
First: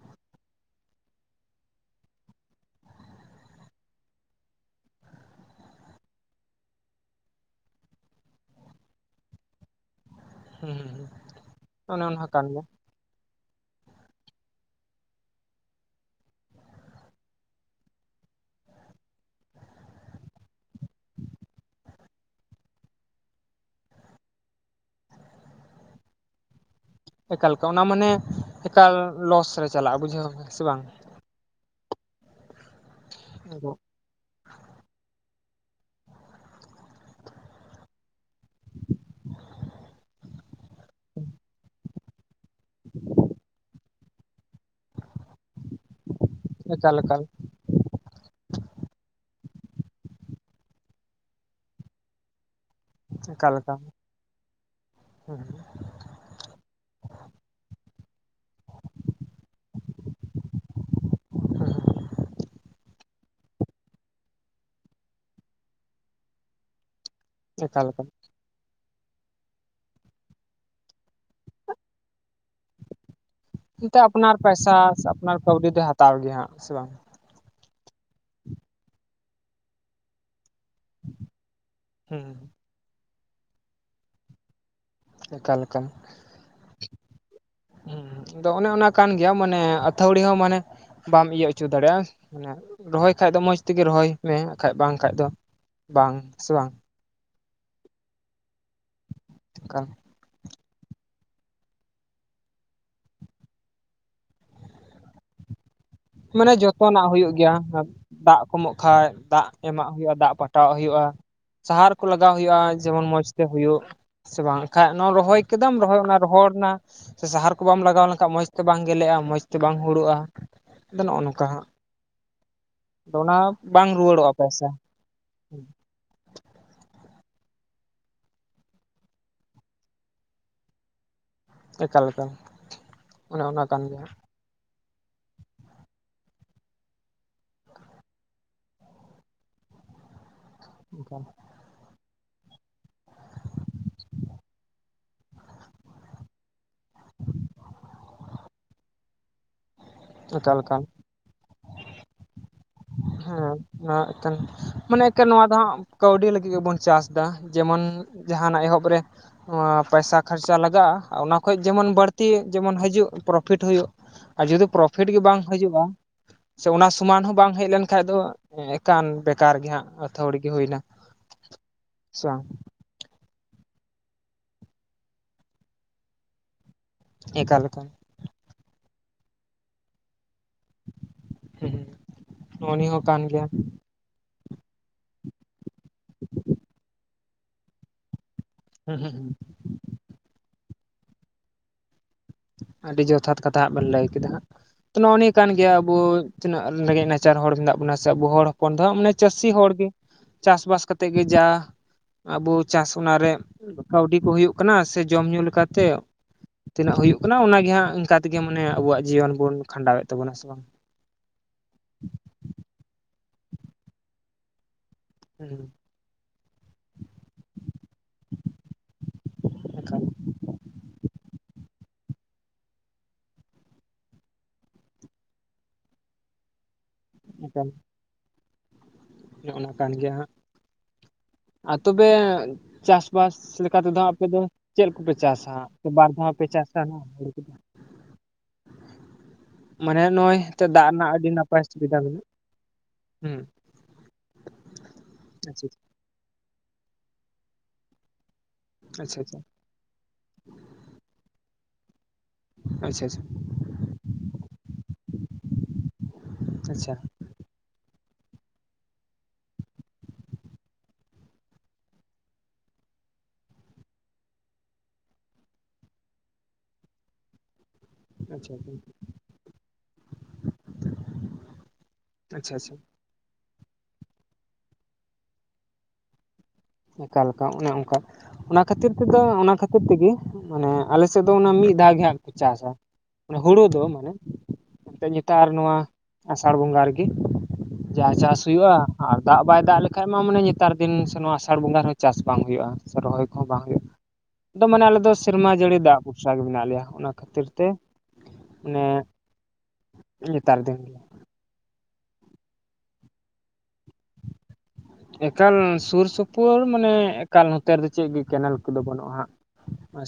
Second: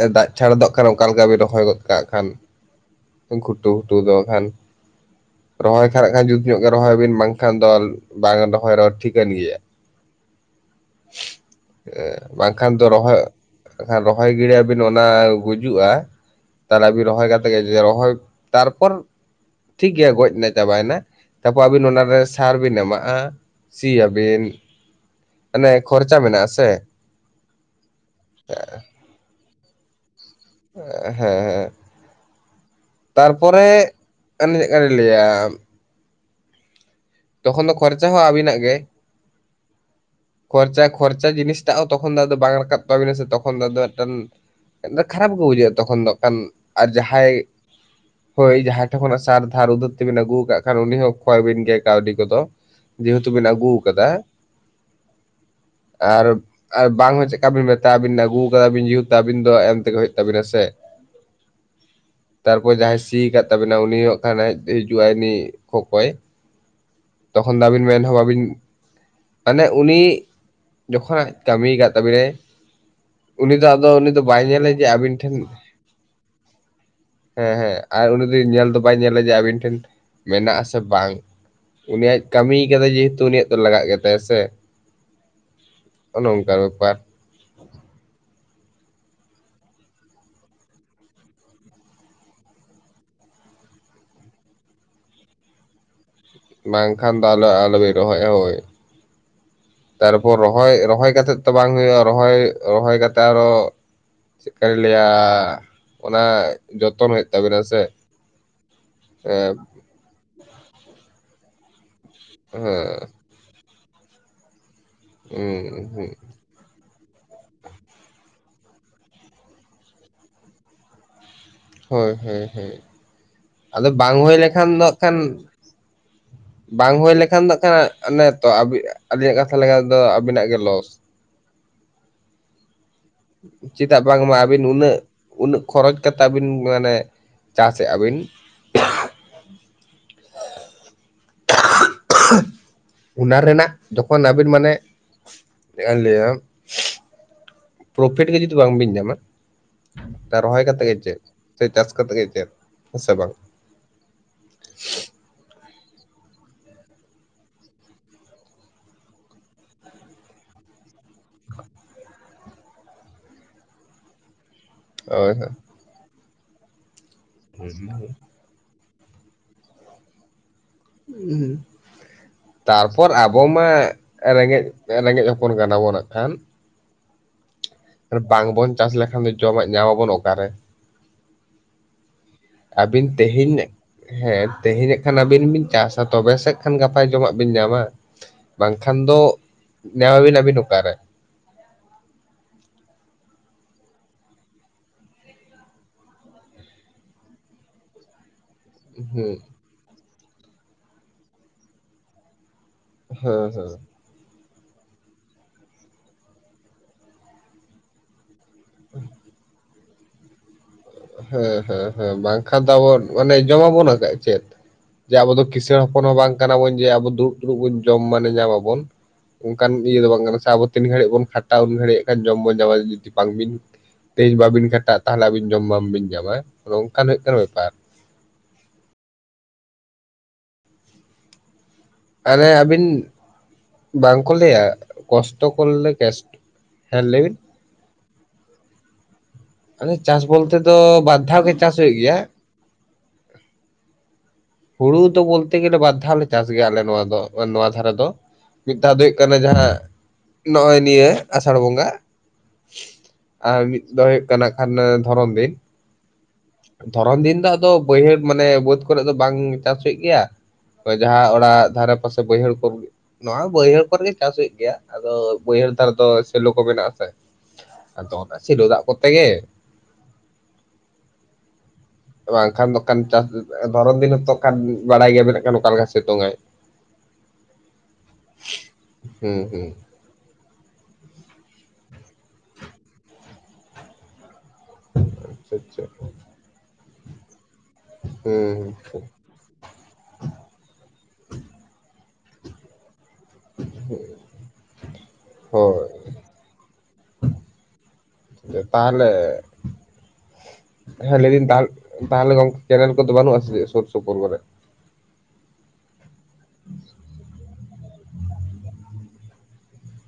B: ᱮᱸ ᱫᱟᱜ ᱪᱷᱟᱲᱟ ᱫᱚ ᱚᱠᱟ ᱨᱮ ᱚᱠᱟᱞᱮᱠᱟ ᱵᱤᱱ ᱨᱚᱦᱚᱲ ᱜᱚᱫ ᱠᱟᱜ ᱠᱷᱟᱱ ᱜᱷᱩᱴᱩ ᱜᱷᱩᱴᱩ ᱫᱚ ᱟᱠᱷᱟᱱ ᱨᱚᱦᱚᱭ ᱠᱷᱟᱱ ᱱᱟᱜ-ᱠᱷᱥᱱ ᱡᱩᱛ ᱧᱚᱜ ᱜᱮ ᱨᱚᱦᱚᱭ ᱵᱤᱱ ᱵᱟᱝᱠᱷᱟᱱ ᱫᱚ ᱵᱟᱝ ᱨᱚᱦᱚᱭ ᱨᱚᱦᱚᱲ ᱴᱷᱤᱠᱟᱹᱱ ᱜᱮᱭᱟ᱾
A: ᱦᱩᱸ ᱦᱩᱸ᱾ ᱚᱱᱮ
B: ᱮᱸ
A: ᱚᱱᱟ ᱦᱚᱸ ᱠᱟᱱ ᱜᱮᱭᱟ
B: ᱵᱟᱝᱠᱷᱟᱱ ᱫᱚ ᱨᱚᱦᱚᱭ, ᱱᱟᱠᱷᱟᱱ ᱨᱚᱦᱚᱭ ᱜᱤᱲᱤᱭᱟᱵᱤᱱ ᱚᱱᱟ ᱜᱩᱡᱩᱜᱼᱟ᱾ ᱛᱟᱦᱚᱞᱮ ᱟᱵᱤᱱ ᱨᱚᱦᱚᱭ ᱠᱟᱛᱮ ᱜᱮ ᱡᱩᱫᱤ ᱨᱚᱦᱚᱭ ᱛᱟᱨᱯᱚᱨ ᱴᱷᱤᱠᱜᱮᱭᱟ ᱜᱚᱡ ᱮᱱᱟ ᱪᱟᱵᱟᱭᱱᱟ ᱛᱟᱨᱯᱚᱨ ᱟᱹᱵᱤᱱ ᱚᱱᱟᱨᱮ ᱥᱟᱨ ᱵᱤᱱ ᱮᱢᱟᱜᱼᱟ ᱥᱤᱭᱟᱵᱤᱱ ᱢᱟᱱᱮ ᱠᱷᱚᱨᱪᱟ ᱢᱮᱱᱟᱜ-ᱟ ᱥᱮ᱾
A: ᱮᱠᱟᱞ ᱮᱠᱟᱠ ᱚᱱᱟ ᱢᱟᱱᱮ ᱮᱠᱟᱞ ᱞᱚᱥ ᱨᱮ ᱪᱟᱞᱟᱜᱼᱟ ᱵᱩᱡᱷᱟᱹᱣ ᱫᱟᱵᱤᱱ?
B: ᱮᱜ ᱦᱮᱸ ᱦᱮᱸ ᱛᱟᱨᱯᱚᱨᱮ ᱚᱱᱮ ᱪᱮᱠᱟ ᱞᱤᱧ ᱞᱟᱹᱭᱟ ᱛᱚᱠᱷᱚᱱ ᱫᱚ ᱠᱷᱚᱨᱪᱟ ᱦᱚᱸ ᱟᱵᱤᱱᱟᱜ ᱜᱮ ᱾ ᱠᱷᱚᱨᱪᱟ ᱠᱷᱚᱨᱪᱟ ᱡᱤᱱᱤᱥ ᱴᱟᱜ ᱦᱚᱸ ᱛᱚᱠᱷᱚᱱ ᱟᱫᱚ ᱵᱟᱝ ᱨᱟ ᱨᱟᱠᱟᱵ ᱛᱟᱵᱤᱱᱟ ᱥᱮ ᱛᱚᱠᱷᱚᱱ ᱫᱚ ᱟᱫᱚ ᱢᱮᱜᱴᱮᱱ ᱠᱷᱟᱨᱟᱯ ᱜᱮ ᱵᱩᱡᱷᱟᱹᱜᱼᱟ ᱛᱚᱠᱷᱚᱱ ᱫᱚ ᱟᱸᱜᱠᱷᱟᱱ᱾ ᱟᱨ
A: ᱮᱠᱟᱞ ᱮᱠᱟᱞ
B: ᱡᱟᱦᱟᱸᱭ ᱡᱳᱭ ᱡᱟᱦᱟᱸ ᱴᱷᱮᱱ ᱠᱷᱚᱱᱟᱜ ᱥᱟᱨ ᱫᱷᱟᱨ ᱩᱫᱷᱟᱹᱨ ᱛᱮᱵᱤᱱ ᱟᱜᱩ ᱟᱠᱟᱜ ᱠᱷᱟᱱ ᱩᱱᱤ ᱦᱚᱸ ᱠᱚᱭ ᱵᱤᱱ ᱜᱮᱭᱟᱭ ᱠᱟᱣᱰᱤ ᱠᱚᱫᱚ ᱡᱮᱦᱮᱛᱩ ᱵᱤᱱ
A: ᱮᱠᱟᱞ
B: ᱟᱜᱩ
A: ᱮᱠᱟᱞ
B: ᱠᱟᱫᱟ᱾
A: ᱦᱮᱸ ᱦᱮᱸ
B: ᱟᱨ ᱟᱨ ᱵᱟᱝ ᱦᱚᱸ ᱪᱮᱜᱠᱟ ᱵᱤᱱ ᱢᱮᱛᱟᱭᱟ ᱟᱵᱤᱱ ᱟᱜᱩ ᱠᱟᱫᱟ ᱵᱤᱱ ᱡᱮᱦᱮᱛᱩ ᱟᱵᱤᱱ ᱫᱚ ᱮᱢ ᱛᱮᱜᱮ ᱦᱩᱭᱩᱜ ᱛᱟᱵᱤᱱᱟ ᱥᱮ ᱾
A: [unintelligible]
B: ᱛᱟᱨᱯᱚᱨ ᱡᱟᱦᱟᱸᱭ ᱥᱤ ᱠᱟᱫ ᱛᱟᱵᱤᱱᱟ ᱩᱱᱤ ᱦᱚᱸ ᱟᱸᱜᱠᱷᱟᱱ ᱦᱮᱡ ᱦᱤᱡᱩᱜᱼᱟᱭ ᱩᱱᱤ ᱠᱷᱚᱠᱚᱭ ᱾ ᱛᱚᱠᱷᱚᱱ ᱫᱚ ᱟᱵᱤᱱ
A: ᱮᱠᱟᱞ
B: ᱢᱮᱱ
A: ᱮᱠᱟᱞ
B: ᱦᱚᱸ ᱵᱟᱵᱤᱱ ᱢᱟᱱᱮ ᱩᱱᱤ ᱡᱚᱠᱷᱚᱱ ᱟᱡ ᱠᱟᱢᱤ ᱠᱟᱜ ᱛᱟᱵᱤᱱᱟᱭ, ᱩᱱᱤ ᱫᱚ ᱟᱫᱚ
A: ᱮᱱᱛᱮ
B: ᱩᱱᱤ ᱫᱚ
A: ᱟᱯᱱᱟᱨ
B: ᱵᱟᱭ ᱧᱮᱞᱟ
A: ᱯᱚᱭᱥᱟ
B: ᱡᱮ
A: ᱥᱮ
B: ᱟᱵᱤᱱ ᱴᱷᱮᱱ
A: ᱟᱯᱱᱟᱨ ᱠᱟᱹᱣᱰᱤ ᱫᱚᱭ ᱦᱟᱛᱟᱣ ᱜᱮᱭᱟ ᱦᱟᱸᱜ ᱥᱮ ᱵᱟᱝ
B: ᱦᱮᱸ ᱦᱮᱸ ᱟᱨ ᱩᱱᱤ ᱫᱚ ᱧᱮᱞ ᱫᱚ ᱵᱟᱭ ᱧᱮᱞᱟ ᱡᱮ ᱟᱵᱤᱱ ᱴᱷᱮᱱ ᱢᱮᱱᱟᱜ ᱟᱥᱮ ᱵᱟᱝ? ᱩᱱᱤ ᱟᱡ
A: ᱦᱩᱸ
B: ᱠᱟᱢᱤ ᱠᱟᱫᱟᱭ ᱡᱮᱦᱮᱛᱩ ᱩᱱᱤᱭᱟᱜ ᱫᱚ ᱞᱟᱜᱟᱜ ᱜᱮ ᱛᱟᱭᱟ ᱥᱮ?
A: ᱮᱠᱟᱞ ᱮᱠᱟᱞ᱾
B: ᱚᱱᱮ ᱚᱱᱠᱟᱱ ᱵᱮᱯᱟᱨ ᱾
A: ᱦᱩᱸ ᱟᱫᱚ ᱚᱱᱮ ᱚᱱᱟ ᱠᱟᱱ ᱜᱮᱭᱟ ᱢᱟᱱᱮ ᱟᱹᱛᱷᱟᱹᱣᱲᱤ ᱦᱚᱸ ᱢᱟᱱᱮ ᱵᱟᱢ ᱤᱭᱟᱹ ᱦᱚᱪᱚ ᱫᱟᱲᱮᱭᱟᱜᱼᱟ, ᱢᱟᱱᱮ ᱨᱚᱦᱚᱭ ᱠᱷᱟᱡ ᱫᱚ ᱢᱚᱡᱽ ᱛᱮᱜᱮ ᱨᱚᱦᱚᱭ ᱢᱮ ᱟᱠᱷᱟᱡ ᱵᱟᱝᱠᱷᱟᱡ ᱫᱚ ᱵᱟᱝ ᱥᱮ ᱵᱟᱝ?
B: ᱵᱟᱝᱠᱷᱟᱱ ᱫᱚ ᱟᱞᱚ ᱟᱞᱚ ᱵᱤᱱ ᱨᱚᱦᱚᱭᱟ ᱦᱳᱭ ᱾
A: ᱮᱠᱟᱠ᱾
B: ᱛᱟᱨᱯᱚᱨ ᱨᱚᱦᱚᱭ ᱨᱚᱦᱚᱭ ᱠᱟᱛᱮᱫ ᱛᱚ ᱵᱟᱝ ᱦᱳᱭᱳᱜᱼᱟ ᱨᱚᱦᱚᱭ ᱨᱚᱦᱚᱭ ᱠᱟᱛᱮᱜ ᱟᱨᱦᱚ ᱪᱮᱜᱠᱟ ᱞᱤᱧ ᱞᱟᱹᱭᱟᱻ?
A: ᱢᱟᱱᱮ ᱡᱚᱛᱚᱱᱟᱜ ᱦᱩᱭᱩᱜ ᱜᱮᱭᱟ, ᱫᱟᱜ ᱠᱚᱢᱚᱜ ᱠᱷᱟᱡ ᱫᱟᱜ
B: ᱦᱮᱸ
A: ᱮᱢᱟᱜ ᱦᱩᱭᱩᱜᱼᱟ, ᱫᱟᱜ ᱯᱟᱴ ᱴᱟᱣ ᱦᱩᱭᱩᱜᱼᱟ, ᱥᱟᱦᱟᱨ ᱠᱚ ᱞᱟᱜᱟᱣ ᱦᱩᱭᱩᱜᱼᱟ ᱾ ᱡᱮᱢᱚᱱ ᱢᱚᱸᱡᱽ ᱛᱮ ᱦᱩᱭᱩᱜ ᱥᱮ ᱵᱟᱝ? ᱠᱷᱟᱜ ᱱᱚᱣᱟ ᱨᱚᱦᱚᱭ
B: ᱦᱮᱸ
A: ᱠᱮᱫᱟᱢ ᱨᱚᱦᱚᱲᱱᱟ ᱨᱚᱦᱚᱲᱱᱟ, ᱥᱮ ᱥᱟᱦᱟᱨ ᱠᱚ ᱵᱟᱢ ᱞᱟᱜᱟᱣ ᱞᱮᱱᱠᱷᱟᱡ ᱢᱚᱸᱡᱽ ᱛᱮ ᱵᱟᱝ ᱜᱮᱞᱮᱜᱼᱟ, ᱢᱚᱸᱡᱽ ᱛᱮ ᱵᱟᱝ ᱦᱩᱲᱩᱜᱼᱟ ᱾ ᱟᱫᱚ ᱱᱚᱜᱼᱚ ᱱᱚᱝᱠᱟ ᱦᱟᱸᱜ ᱾
B: ᱦᱳᱭ ᱦᱳᱭ ᱦᱳᱭ ᱾
A: ᱟᱫᱚ ᱚᱱᱟ
B: ᱟᱫᱚ ᱵᱟᱝ
A: ᱨᱩᱣᱟᱹᱲᱚᱜᱼᱟ
B: ᱦᱩᱭ
A: ᱯᱚᱭᱥᱟ
B: ᱞᱮᱠᱷᱟᱱ ᱫᱚ ᱦᱟᱸᱜᱠᱷᱟᱱ ᱵᱟᱝ ᱦᱩᱭ ᱞᱮᱠᱷᱟᱱ ᱫᱚ ᱠᱷᱟᱱ ᱚᱱᱮ ᱛᱚ ᱟᱵᱤ ᱟᱞᱤᱧᱟᱜ ᱠᱟᱛᱷᱟ ᱞᱮᱠᱟ ᱛᱮᱫᱚ ᱟᱵᱤᱱᱟᱜ ᱜᱮ ᱞᱚᱥ ᱾
A: [inaudible] ᱮᱠᱟᱞ ᱚᱱᱮ ᱚᱱᱟ
B: [inaudible]
A: ᱠᱟᱱ ᱜᱮᱭᱟ
B: ᱪᱮᱫᱟᱜ ᱵᱟᱝᱢᱟ ᱟᱵᱤᱱ ᱩᱱᱟᱹᱜ ᱩᱱᱟᱹᱜ ᱠᱷᱚᱨᱚᱪ ᱠᱟᱛᱮ ᱟᱵᱤᱱ ᱢᱟᱱᱮ ᱪᱟᱥᱮᱜ ᱟᱹᱵᱤᱱ, [inaudible]
A: ᱮᱠᱟᱞ
B: ᱚᱱᱟ ᱨᱮᱱᱟᱜ ᱡᱚᱠᱷᱚᱱ ᱟᱵᱤᱱ ᱢᱟᱱᱮ ᱪᱮᱜᱠᱟᱧ ᱞᱟᱹᱭᱟ? ᱯᱨᱚᱯᱷᱤᱴ ᱜᱮ ᱡᱩᱫᱤ ᱵᱟᱝ ᱵᱤᱱ ᱧᱟᱢᱟ, ᱛᱟ
A: ᱮᱠᱟᱞ
B: ᱨᱚᱦᱚᱭ ᱠᱟᱛᱮ ᱜᱮ ᱪᱮᱫ ᱥᱮ ᱪᱟᱥ ᱠᱟᱛᱮᱫ ᱜᱮ ᱪᱮᱫ? ᱥᱮ ᱵᱟᱝ
A: ᱦᱮᱸ ᱱᱚᱣᱟ ᱮᱠᱮᱱ ᱢᱟᱱᱮ ᱮᱠᱮᱱ ᱱᱚᱣᱟ ᱫᱚ ᱦᱟᱸᱜ ᱠᱟᱹᱣᱰᱤ ᱞᱟᱹᱜᱤᱜ ᱜᱮᱵᱚᱱ ᱪᱟᱥᱫᱟ ᱾ ᱡᱮᱢᱚᱱ ᱡᱟᱦᱟᱱᱟᱜ ᱮᱦᱚᱵ ᱨᱮ ᱱᱚᱣᱟ ᱯᱮᱭᱥᱟ ᱠᱷᱚᱨᱪᱟ ᱞᱟᱜᱟᱜᱼᱟ᱾ ᱚᱱᱟ ᱠᱷᱚᱡ ᱡᱮᱢᱚᱱ ᱵᱟᱹᱲᱛᱤ ᱡᱮᱢᱚᱱ ᱦᱤᱡᱩᱜ ᱯᱨᱚᱯᱷᱤᱴ ᱦᱩᱭᱩᱜ ᱟᱨ ᱡᱩᱫᱤ ᱯᱨᱚ ᱯᱷᱤᱴ ᱜᱮ
B: ᱦᱳᱭ
A: ᱵᱟᱝ
B: ᱦᱳᱭ
A: ᱦᱤᱡᱩᱜᱼᱟ, ᱥᱮ ᱚᱱᱟ ᱥᱚᱢᱟᱱ ᱦᱚᱸ ᱵᱟᱝ ᱦᱮᱡ ᱞᱮᱱ ᱮᱠᱟᱱ ᱵᱮᱠᱟᱨ ᱜᱮ ᱦᱟᱸᱜ, ᱟᱹᱛᱷᱟᱹᱣᱲᱤ ᱜᱮ ᱦᱩᱭᱱᱟ ᱾
B: ᱦᱩᱸ, ᱛᱟᱨ ᱯᱚᱨ ᱟᱵᱚ ᱢᱟ ᱨᱮᱸᱜᱮᱡ ᱨᱮᱸᱜᱮᱡ ᱦᱚᱯᱚᱱ ᱠᱟᱱᱟ ᱵᱚᱱ ᱦᱟᱸᱜ ᱠᱷᱟᱱ ᱾
A: ᱮᱠᱟᱞᱼᱮᱠᱟᱞ᱾
B: ᱵᱟᱝ ᱵᱚᱱ ᱪᱟᱥ ᱞᱮᱠᱷᱟᱱ ᱫᱚ ᱡᱚᱢᱟᱜ ᱧᱟᱢ ᱟᱵᱚᱱ ᱚᱠᱟ ᱨᱮ?
A: ᱦᱩᱸ ᱱᱚᱜᱼᱚ ᱱᱤᱭᱟᱹ ᱦᱚᱸ
B: ᱟᱹᱵᱤᱱ
A: ᱠᱟᱱ ᱜᱮᱭᱟ
B: ᱛᱮᱦᱮᱧ ᱦᱮᱸ, ᱛᱮᱦᱮᱧ ᱦᱟᱸᱜ ᱠᱷᱟᱱ ᱟᱹᱵᱤᱱ ᱵᱤᱱ ᱪᱟᱥᱟ ᱛᱚᱵᱮ ᱥᱮ ᱠᱷᱟᱱ ᱜᱟᱯᱟ ᱡᱚᱢᱟᱜ ᱵᱤᱱ ᱧᱟᱢᱟ ᱾ ᱵᱟᱝ ᱠᱷᱟᱱ
A: ᱦᱩᱸ ᱦᱩᱸ
B: ᱫᱚ
A: ᱦᱩᱸ
B: ᱱᱮᱣᱟᱵᱤᱱ ᱟᱵᱤᱱ ᱚᱠᱟ ᱨᱮ?
A: ᱟᱹᱰᱤ ᱡᱚᱛᱷᱟᱛ ᱠᱟᱛᱷᱟ ᱦᱟᱸᱜ ᱵᱮᱱ ᱞᱟᱹᱭ ᱠᱮᱫᱟ ᱦᱟᱸᱜ ᱾ ᱛᱚ ᱱᱚᱜᱼᱚ ᱱᱤᱭᱟᱹ ᱠᱟᱱ ᱜᱮᱭᱟ ᱟᱵᱚ ᱛᱤᱱᱟᱹᱜ ᱨᱮᱸᱜᱮᱡ ᱱᱟᱪᱟᱨ ᱦᱚᱲ ᱢᱮᱱᱟᱜ ᱵᱚᱱᱟ ᱥᱮ ᱟᱵᱚ ᱦᱚᱲ ᱠᱚᱱᱫᱚ ᱢᱟᱱᱮ
B: ᱦᱩᱸ
A: ᱪᱟᱹᱥᱤ ᱦᱚᱲ ᱜᱮ ᱪᱟᱥ ᱵᱟᱥ ᱠᱟᱛᱮᱜ ᱜᱮ ᱡᱟ ᱟᱵᱚ ᱪᱟᱥ ᱚᱱᱟ ᱨᱮ
B: ᱦᱮᱸ ᱦᱮᱸ
A: ᱠᱟᱹᱣᱰᱤ ᱠᱚ ᱦᱩᱭᱩᱜ ᱠᱟᱱᱟ ᱥᱮ ᱡᱚᱢ ᱧᱩ ᱞᱮᱠᱟ ᱛᱮ ᱛᱤᱱᱟᱹᱜ ᱦᱩᱭᱩᱜ ᱚᱱᱟ ᱜᱮ ᱦᱟᱸᱜ ᱚᱱᱠᱟ ᱛᱮᱜᱮ ᱢᱟᱱᱮ ᱟᱵᱚᱣᱟᱜ ᱡᱤᱭᱚᱱ ᱵᱚᱱ ᱠᱷᱟᱸᱰᱟᱣᱮᱫ ᱛᱟᱵᱚᱱᱟ ᱥᱮ ᱵᱟᱝ ᱾
B: ᱦᱮᱸ ᱦᱮᱸ ᱦᱮᱸ ᱵᱟᱝ ᱠᱷᱟᱱ ᱫᱚ ᱟᱵᱚ ᱢᱟᱱᱮ ᱡᱚᱢᱟ ᱵᱚᱱ ᱵᱟᱠᱷᱟᱡ ᱪᱮᱫ? ᱡᱮ ᱟᱵᱚ ᱫᱚ
A: ᱦᱩᱸ
B: ᱠᱤᱸᱥᱟᱲ ᱦᱚᱯᱚᱱ ᱦᱚᱸ ᱵᱟᱝ ᱠᱟᱱᱟ ᱵᱚᱱ ᱡᱮ ᱟᱵᱚ ᱫᱩᱲᱩᱵ ᱫᱩᱲᱩᱵ ᱵᱚᱱ ᱡᱚᱢ ᱢᱟᱱᱮ ᱧᱟᱢᱟᱵᱚᱱ᱾ ᱚᱱᱠᱟᱱ ᱤᱭᱟᱹ
A: ᱮᱠᱟᱞ
B: ᱫᱚ ᱵᱟᱝ ᱠᱟᱱᱟ ᱥᱮ ᱟᱵᱚ ᱛᱤᱱ ᱜᱷᱟᱹᱲᱤᱡ ᱵᱚᱱ ᱠᱷᱟᱴᱟᱜ ᱩᱱ ᱜᱷᱟᱲᱤᱡ ᱜᱮ ᱡᱚᱢ ᱵᱚᱱ ᱧᱟᱢᱟ ᱡᱩᱫᱤ ᱵᱟᱝ ᱵᱤᱱ ᱛᱮᱦᱮᱧ ᱵᱟᱵᱤᱱ ᱠᱷᱟᱴᱟᱜ-ᱟ, ᱛᱟᱦᱚᱞᱮ ᱟᱵᱤᱱ ᱡᱚᱢ ᱢᱟᱢᱵᱤᱱ ᱡᱟᱢᱟ ᱟᱫᱚ ᱚᱱᱠᱟᱱ ᱦᱩᱭᱩᱜ ᱠᱟᱱᱟ ᱵᱮᱯᱟᱨ ᱾
A: ᱱᱚᱜᱼᱚ ᱱᱚᱝᱠᱟᱱ ᱜᱮ ᱦᱟᱸᱜ, ᱟᱨ ᱛᱚᱵᱮ
B: ᱟᱨᱮ ᱟᱹᱵᱤᱱ
A: ᱪᱟᱥᱼᱵᱟᱥ ᱞᱮᱠᱟ ᱛᱮᱫᱚ ᱟᱯᱮ
B: ᱵᱟᱝᱠᱚ
A: ᱫᱚ
B: ᱞᱟᱹᱭᱟ
A: ᱪᱮᱫ ᱠᱚᱯᱮ
B: ᱠᱚᱥᱴᱚ
A: ᱪᱟᱥᱟ
B: ᱠᱚᱨᱞᱮ
A: ᱵᱟᱨ
B: ᱠᱮᱥᱴ
A: ᱫᱷᱟᱣ ᱯᱮ ᱪᱟᱥᱟ ᱱᱟᱜ?
B: ᱦᱮᱸ ᱞᱟᱹᱭ
A: ᱦᱳᱲᱳ
B: ᱵᱤᱱ
A: ᱠᱚᱫᱚ
B: ᱟᱞᱮ
A: ᱢᱟᱱᱮ
B: ᱪᱟᱥ
A: ᱱᱚᱜᱼᱚᱭ
B: ᱵᱚᱞᱛᱮ
A: ᱦᱤᱛᱳᱜ ᱫᱟᱜ
B: ᱫᱚ
A: ᱨᱮᱱᱟᱜ
B: ᱵᱟᱨ
A: ᱟᱹᱰᱤ
B: ᱫᱷᱟᱣ ᱜᱮ
A: ᱱᱟᱯᱟᱭ
B: ᱪᱟᱥ ᱦᱩᱭᱩᱜ
A: ᱥᱩᱵᱤᱫᱷᱟ
B: ᱜᱮᱭᱟ
A: ᱢᱮᱱᱟᱜ-ᱟ, ᱦᱮᱸ᱾
B: ᱦᱩᱲᱩ ᱫᱚ ᱵᱚᱞᱛᱮ
A: ᱟᱪᱪᱷᱟ
B: ᱜᱮᱞᱮ ᱵᱟᱨ ᱫᱷᱟᱣ ᱞᱮ ᱪᱟᱥ ᱜᱮᱭᱟ ᱟᱞᱮ ᱱᱚᱣᱟ ᱫᱚ ᱱᱚᱣᱟ ᱫᱷᱟᱨᱮ ᱫᱚ ᱾ ᱢᱤᱫ ᱫᱷᱟᱣ ᱫᱚ ᱦᱩᱭᱩᱜ
A: ᱟᱪᱪᱷᱟ
B: ᱠᱟᱱᱟ
A: ᱟᱪᱪᱷᱟ ᱟᱪᱪᱷᱟ
B: ᱡᱟᱦᱟᱸ ᱱᱚᱜᱼᱚᱭ ᱱᱤᱭᱟᱹ ᱟᱥᱟᱲ ᱵᱚᱸᱜᱟ ᱾
A: ᱟᱪᱪᱷᱟ ᱟᱪᱪᱷᱟ
B: ᱟᱨ ᱢᱤᱫ ᱫᱚ ᱦᱩᱭᱩᱜ ᱠᱟᱱᱟ ᱠᱷᱟᱱ ᱫᱷᱚᱨᱚᱱ ᱫᱤᱱ ᱾
A: ᱟᱪᱪᱷᱟ
B: ᱫᱷᱚᱨᱚᱱ ᱫᱤᱱ ᱫᱚ ᱟᱫᱚ ᱵᱟᱹᱭᱦᱟᱹᱲ ᱢᱟᱱᱮ ᱵᱟᱹᱫᱽ ᱠᱚᱨᱮ ᱫᱚ ᱵᱟᱝ ᱪᱟᱥ ᱦᱩᱭᱩᱜ ᱜᱮᱭᱟ ᱾ ᱡᱟᱦᱟᱸ ᱚᱲᱟᱜ ᱫᱷᱟᱨᱮ ᱯᱟᱥᱮ ᱵᱟᱹᱭᱦᱟᱹᱲ ᱠᱚ, ᱱᱚᱣᱟ ᱵᱟᱹᱭᱦᱟᱹᱲ ᱠᱚᱨᱮ ᱜᱮ ᱪᱟᱥ ᱦᱩᱭᱩᱜ ᱜᱮᱭᱟ ᱟᱫᱚ ᱵᱟᱹᱭᱦᱟᱹᱲ ᱫᱷᱟᱨ ᱫᱚ ᱥᱮᱞᱳ ᱠᱚ ᱢᱮᱱᱟᱜ-ᱟ ᱥᱮ ‍᱾ ᱟᱫᱚ
A: ᱟᱪᱪᱷᱟ
B: ᱚᱱᱟ
A: ᱟᱪᱪᱷᱟ
B: ᱥᱮᱞᱚ ᱫᱟᱜ ᱠᱚᱨᱛᱮ ᱜᱮ ᱾ ᱵᱟᱝ
A: ᱟᱪᱪᱷᱟ
B: ᱠᱷᱟᱱ
A: ᱟᱪᱪᱷᱟ
B: ᱫᱚ ᱠᱟᱱ ᱪᱟᱥ ᱫᱷᱚᱨᱚ ᱫᱤᱱ ᱦᱚᱛᱚ ᱵᱟᱲᱟᱭ ᱜᱮᱭᱟ ᱵᱮᱱ ᱦᱟᱜ ᱚᱠᱟ ᱞᱮᱠᱟ ᱥᱤᱛᱩᱝ ᱟᱭ᱾
A: ᱚᱠᱟ ᱞᱮᱠᱟ ᱚᱱᱮ ᱚᱱᱠᱟ ᱚᱱᱟ ᱠᱷᱟᱹᱛᱤᱨ ᱛᱮᱫᱚ
B: ᱦᱩᱸ
A: ᱚᱱᱟ
B: ᱦᱩᱸ
A: ᱠᱷᱟᱹᱛᱤᱨ ᱛᱮᱜᱮ ᱾ ᱢᱟᱱᱮ ᱟᱞᱮ ᱥᱮᱫ ᱫᱚ ᱚᱱᱟ ᱢᱤᱫ ᱫᱷᱟᱣ ᱜᱮ ᱦᱟᱜ ᱠᱚ ᱪᱟᱥᱟ ᱦᱩᱲᱩ ᱫᱚ ᱢᱟᱱᱮ ᱮᱱᱛᱮᱫ ᱱᱮᱛᱟᱨ
B: ᱟᱪᱪᱷᱟ
A: ᱱᱚᱣᱟ
B: ᱟᱪᱪᱷᱟ
A: ᱟᱥᱟᱲ ᱵᱚᱸᱜᱟ ᱨᱮᱜᱤ, ᱡᱟ ᱪᱟᱥ
B: ᱦᱩᱸ
A: ᱦᱩᱭᱩᱜ-ᱟ ᱟᱨ ᱫᱟᱜ ᱵᱟᱭ ᱫᱟᱜ ᱞᱮᱠᱷᱟᱡ ᱢᱟ ᱢᱟᱱᱮ ᱱᱮᱛᱟᱨ ᱫᱤᱱ ᱥᱮ ᱱᱚᱣᱟ ᱟᱥᱟᱲ ᱵᱚᱸᱜᱟ ᱨᱮᱦᱚᱸ ᱪᱟᱥ ᱵᱟᱝ ᱦᱩᱭᱩᱜ-ᱟ ᱥᱮ ᱨᱚᱦᱚᱭ ᱦᱚᱸ ᱵᱟᱝ ᱦᱩᱭᱩᱜ-ᱟ ᱟᱫᱚ ᱢᱟᱱᱮ ᱟᱞᱮ ᱫᱚ ᱥᱮᱨᱢᱟ ᱡᱟᱹᱲᱤ
B: ᱦᱳᱭ
A: ᱫᱟᱜ ᱵᱷᱚᱨᱥᱟ ᱜᱮ ᱢᱮᱱᱟᱜ ᱞᱮᱭᱟ ᱚᱱᱟ ᱠᱷᱟᱛᱤᱨ ᱛᱮ ᱢᱟᱱᱮ
B: ᱛᱟᱦᱟᱞᱮ
A: ᱱᱮᱛᱟᱨ ᱫᱤᱱ ᱜᱮ
B: ᱦᱮᱸ ᱞᱮᱭ ᱫᱤᱱ ᱛᱟᱦᱟᱞᱮ ᱛᱟᱦᱟᱞᱮ ᱜᱚᱢᱠᱮ ᱠᱮᱱᱮᱞ ᱠᱚᱫᱚ ᱵᱟᱱᱩᱜ-ᱟ ᱥᱮ ᱥᱳᱨ ᱥᱳᱯᱳᱨ ᱠᱚᱨᱮ?
A: ᱮᱠᱟᱞ ᱥᱳᱨ ᱥᱳᱯᱳᱨ ᱢᱟᱱᱮ ᱮᱠᱟᱞ ᱱᱚᱛᱮ ᱨᱮᱫᱚ ᱪᱮᱫ ᱜᱮ ᱠᱮᱱᱮᱞ ᱠᱚᱫᱚ ᱵᱟᱹᱱᱩᱜ-ᱟ ᱦᱟᱸᱜ ᱾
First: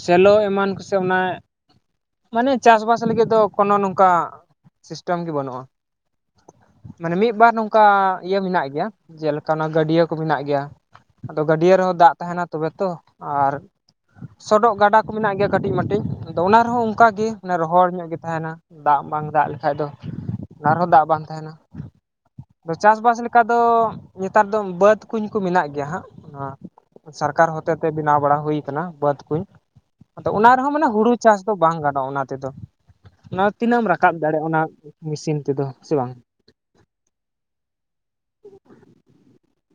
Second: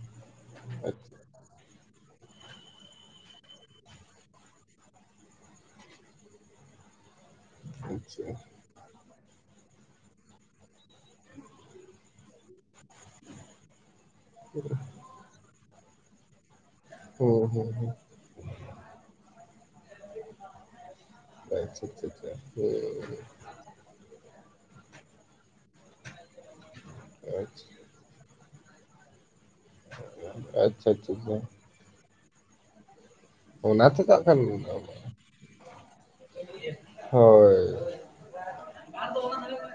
A: ᱥᱮᱞᱳ ᱮᱢᱟᱱ ᱠᱚᱥᱮ ᱚᱱᱮ ᱢᱟᱱᱮ ᱪᱟᱥ ᱵᱟᱥ ᱞᱟᱜᱤᱫ ᱫᱚ ᱠᱚᱱᱚ ᱱᱚᱝᱠᱟ ᱥᱤᱥᱴᱮᱢ ᱜᱮ ᱵᱟᱱᱩᱜ-ᱟ ᱾ ᱢᱤᱫ ᱵᱟᱨ ᱱᱚᱝᱠᱟ
B: ᱟᱪᱪᱷᱟ ᱟᱪᱪᱷᱟ
A: ᱤᱭᱟᱹ ᱢᱮᱱᱟᱜ ᱜᱮᱭᱟ ᱡᱮᱞᱮ ᱠᱟᱱᱟ ᱜᱟᱹᱰᱭᱟᱹ ᱠᱚ ᱢᱮᱱᱟᱜ ᱜᱮᱭᱟ ᱟᱫᱚ ᱜᱟᱹᱰᱭᱟᱹ ᱨᱮᱦᱚᱸ ᱫᱟᱜ ᱛᱟᱦᱮᱱᱟ ᱛᱚᱵᱮ ᱛᱚ ᱟᱨ ᱥᱚᱰᱚᱜ ᱜᱟᱰᱟ ᱠᱚ ᱢᱮᱱᱟᱜ ᱜᱮᱭᱟ ᱠᱟᱹᱴᱤᱡ ᱢᱟᱹᱴᱤᱡ ᱟᱫᱚ ᱚᱱᱟ ᱨᱮᱦᱚᱸ ᱚᱱᱠᱟ ᱜᱮ
B: ᱦᱩᱸ ᱦᱩᱸ
A: ᱨᱚᱦᱚᱲ ᱧᱚᱜ ᱜᱮ ᱛᱟᱦᱮᱱᱟ ᱫᱟᱜ ᱵᱟᱝ ᱫᱟᱜ ᱞᱮᱠᱷᱟᱡ ᱫᱚ ᱚᱱᱟ ᱨᱮᱦᱚᱸ ᱫᱟᱜ ᱵᱟᱝ ᱛᱟᱦᱮᱱᱟ ᱟᱫᱚ ᱪᱟᱥᱵᱟᱥ
B: [unintelligible]
A: ᱞᱮᱠᱟ ᱫᱚ ᱱᱮᱛᱟᱨ ᱫᱚ ᱵᱟᱹᱫᱽ ᱠᱩᱧ ᱠᱚ ᱢᱮᱱᱟᱜ ᱜᱮᱭᱟ ᱦᱟᱸᱜ ᱱᱚᱣᱟ ᱥᱚᱨᱠᱟᱨ ᱦᱚᱛᱮᱛᱮ ᱵᱮᱱᱟᱣ ᱵᱟᱲᱟ ᱦᱩᱭ ᱠᱟᱱᱟ ᱵᱟᱹᱫᱽ ᱠᱩᱧ ᱾ ᱟᱫᱚ ᱚᱱᱟ
B: ᱟᱪᱪᱷᱟ
A: ᱨᱮᱦᱚᱸ ᱢᱟᱱᱮ
B: ᱟᱪᱪᱷᱟ
A: ᱦᱩᱲᱩ
B: ᱟᱪᱪᱷᱟ ᱟᱪᱪᱷᱟ
A: ᱪᱟᱥ ᱫᱚ ᱵᱟᱝ ᱜᱟᱱᱚᱜ-ᱟ ᱚᱱᱟ ᱛᱮᱫᱚ ᱾ ᱚᱱᱟ ᱛᱤᱱᱟᱹᱜ ᱮᱢ ᱨᱟᱠᱟᱵ
B: ᱛᱮᱫᱚ ᱦᱟᱸᱜ
A: ᱫᱟᱲᱮᱭᱟᱜ-ᱟ ᱚᱱᱟ
B: ᱠᱷᱟᱱ
A: ᱢᱤᱥᱤᱱ ᱛᱮᱫᱚ ᱥᱮ ᱵᱟᱝ?
B: ᱦᱳᱭ᱾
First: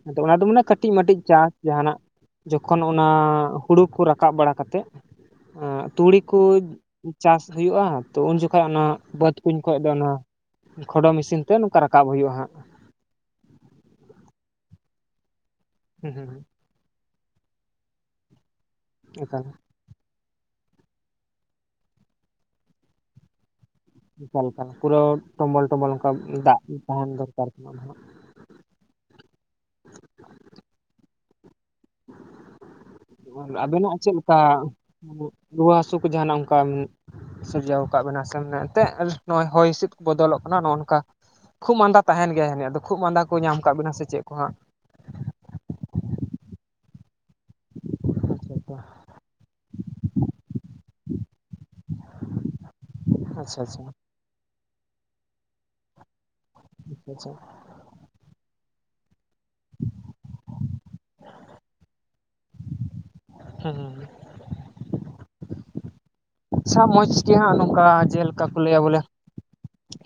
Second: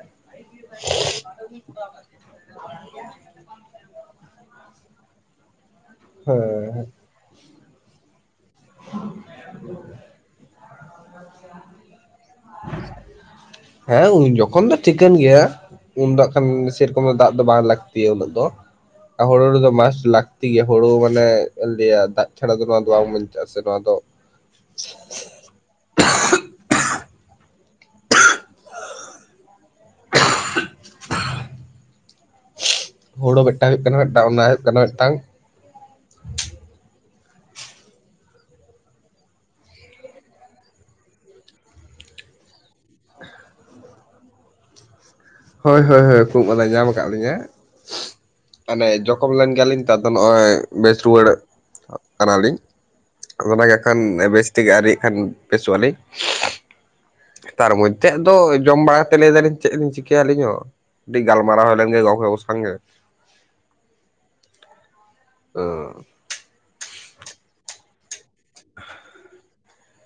A: ᱟᱫᱚ ᱚᱱᱟ ᱫᱚ ᱢᱟᱱᱮ ᱠᱟᱹᱴᱤᱡ ᱢᱟᱴᱤᱡ ᱪᱟᱥ ᱡᱟᱦᱟᱸᱱᱟᱜ ᱡᱚᱠᱷᱚᱱ ᱚᱱᱟ ᱦᱳᱲᱳ ᱠᱚ ᱨᱟᱠᱟᱵ ᱵᱟᱲᱟᱛᱮᱫ ᱛᱩᱲᱤ ᱠᱩ
B: ᱦᱮᱸ
A: ᱪᱟᱥ ᱦᱩᱭᱩᱜᱼᱟ᱾ ᱛᱚ ᱩᱱ ᱡᱚᱠᱷᱚᱱ ᱚᱱᱟ ᱵᱟᱹᱫᱽ ᱠᱩᱧ ᱠᱷᱚᱡ ᱫᱚ ᱚᱱᱟ ᱠᱷᱚᱰᱚ ᱢᱤᱥᱤᱱ ᱛᱮ ᱱᱚᱝᱠᱟ ᱨᱟᱠᱟᱵ ᱦᱩᱭᱩᱜᱼᱟ ᱦᱟᱸᱜ᱾
B: ᱦᱮᱸ ᱩᱱ ᱡᱚᱠᱷᱚᱱ ᱫᱚ ᱴᱷᱤᱠᱟᱹᱱ ᱜᱮᱭᱟ ᱩᱱ
A: ᱦᱩᱸ
B: ᱫᱚ
A: ᱦᱩᱸ
B: ᱠᱷᱟᱱ ᱪᱮᱫ ᱠᱳ ᱫᱟᱜ ᱫᱚ ᱵᱟᱝ ᱞᱟᱹᱠᱛᱤᱭᱟ ᱩᱱᱟᱹᱜ ᱫᱚ
A: ᱮᱠᱟᱞ
B: ᱦᱳᱲᱳ ᱨᱮᱫᱚ ᱢᱟᱥ ᱞᱟ ᱛᱤ ᱜᱮ ᱦᱳᱲᱳ ᱢᱟᱱᱮ ᱞᱮᱭᱟ ᱫᱟᱜ ᱪᱷᱟᱲᱟ ᱫᱚ ᱱᱚᱣᱟ ᱫᱚ ᱵᱟᱝ ᱵᱟᱧᱪᱟᱜᱼᱟ ᱥᱮ ᱱᱚᱣᱟ ᱫᱚ
A: ᱚᱱᱠᱟᱱ ᱯᱩᱨᱟᱹ ᱴᱚᱢᱵᱚᱞ ᱴᱚᱢᱢᱚᱞ ᱚᱱᱠᱟ ᱫᱟᱜ ᱛᱟᱦᱮᱱ ᱫᱚᱨᱠᱟᱨ ᱠᱟᱱᱟ ᱱᱟᱦᱟᱜ
B: ᱦᱳᱲᱳ ᱢᱮᱫᱴᱟᱝ ᱦᱩᱭᱩᱜ
A: ᱟᱵᱮᱱᱟᱜ
B: ᱠᱟᱱᱟ
A: ᱪᱮᱫ
B: ᱢᱮᱫᱴᱟᱝ ᱚᱱᱟ ᱦᱩᱭᱩᱜ
A: ᱞᱮᱠᱟ
B: ᱠᱟᱱᱟ ᱢᱤᱫᱴᱟᱝ
A: ᱨᱩᱣᱟᱹ ᱦᱟᱹᱥᱩ ᱠᱚ ᱡᱟᱦᱟᱸᱱᱟᱜ ᱚᱱᱠᱟ ᱥᱤᱨᱡᱟᱣ ᱟᱠᱟᱫ ᱵᱮᱱᱟ ᱥᱮ ᱮᱱᱛᱮᱫ ᱱᱚᱜ ᱦᱚᱭ ᱦᱤᱸᱥᱤᱫ ᱵᱚᱫᱚᱞᱚᱜ ᱠᱟᱱᱟ ᱱᱚᱭ ᱱᱚᱝᱠᱟ᱾ ᱠᱷᱩᱜ ᱢᱟᱸᱫᱟ ᱛᱟᱦᱮᱱ ᱜᱮᱭᱟ ᱦᱟᱱᱤᱡ ᱠᱷᱩᱜ ᱢᱟᱸᱫᱟ ᱠᱚ ᱧᱟᱢ ᱟᱠᱟᱫ ᱵᱮᱱᱟ ᱥᱮ ᱪᱮᱫ ᱦᱟᱸᱜ?
B: ᱦᱳᱭ ᱦᱳᱭ ᱦᱳᱭ ᱠᱷᱩᱜ ᱢᱟᱸᱫᱟ ᱧᱟᱢ ᱟᱠᱟᱫ ᱞᱤᱧᱟᱹ᱾
A: ᱟᱪᱪᱷᱟ
B: ᱢᱟᱱᱮ ᱡᱚᱠᱷᱚᱢ ᱞᱮᱱ ᱜᱮᱭᱟᱞᱤᱧ ᱛᱟᱫᱚ ᱱᱚᱜᱼᱚᱭ ᱵᱮᱥ ᱨᱩᱣᱟᱹᱲ ᱠᱟᱱᱟᱞᱤᱧ
A: ᱟᱪᱪᱷᱟ
B: ᱚᱱᱟᱜᱮ
A: ᱟᱪᱪᱷᱟ
B: ᱮᱠᱷᱟᱱ ᱵᱮᱥ ᱛᱮᱜᱮ ᱟᱹᱨᱤ ᱠᱷᱟᱱ ᱵᱮᱥᱚᱜᱼᱟᱹᱞᱤᱧ
A: [unintelligible]
B: ᱛᱟᱨ ᱢᱚᱫᱽᱫᱷᱮ ᱫᱚ ᱡᱚᱢ ᱵᱟᱲᱟ ᱛᱮᱞᱮ ᱞᱟᱹᱭ ᱫᱟᱞᱤᱧ ᱪᱮᱫ ᱮᱢ ᱪᱤᱠᱟᱹ ᱠᱮᱭᱟ ᱟᱹᱞᱤᱧ ᱦᱚᱸ ᱴᱤ ᱜᱟᱞᱢᱟᱨᱟᱣ ᱞᱮᱱᱜᱮ ᱜᱚᱝᱠᱮ ᱠᱚ ᱥᱚᱝᱜᱮ
A: ᱦᱟᱸᱻᱦᱩᱸ
B: ᱚᱻ
A: ᱟᱪᱪᱷᱟ ᱢᱚᱡᱽ ᱜᱮ ᱦᱟᱸᱜ ᱱᱚᱝᱠᱟ ᱡᱮᱞᱮᱠᱟ ᱠᱚ ᱞᱟᱹᱭᱟ ᱵᱚᱞᱮ ᱾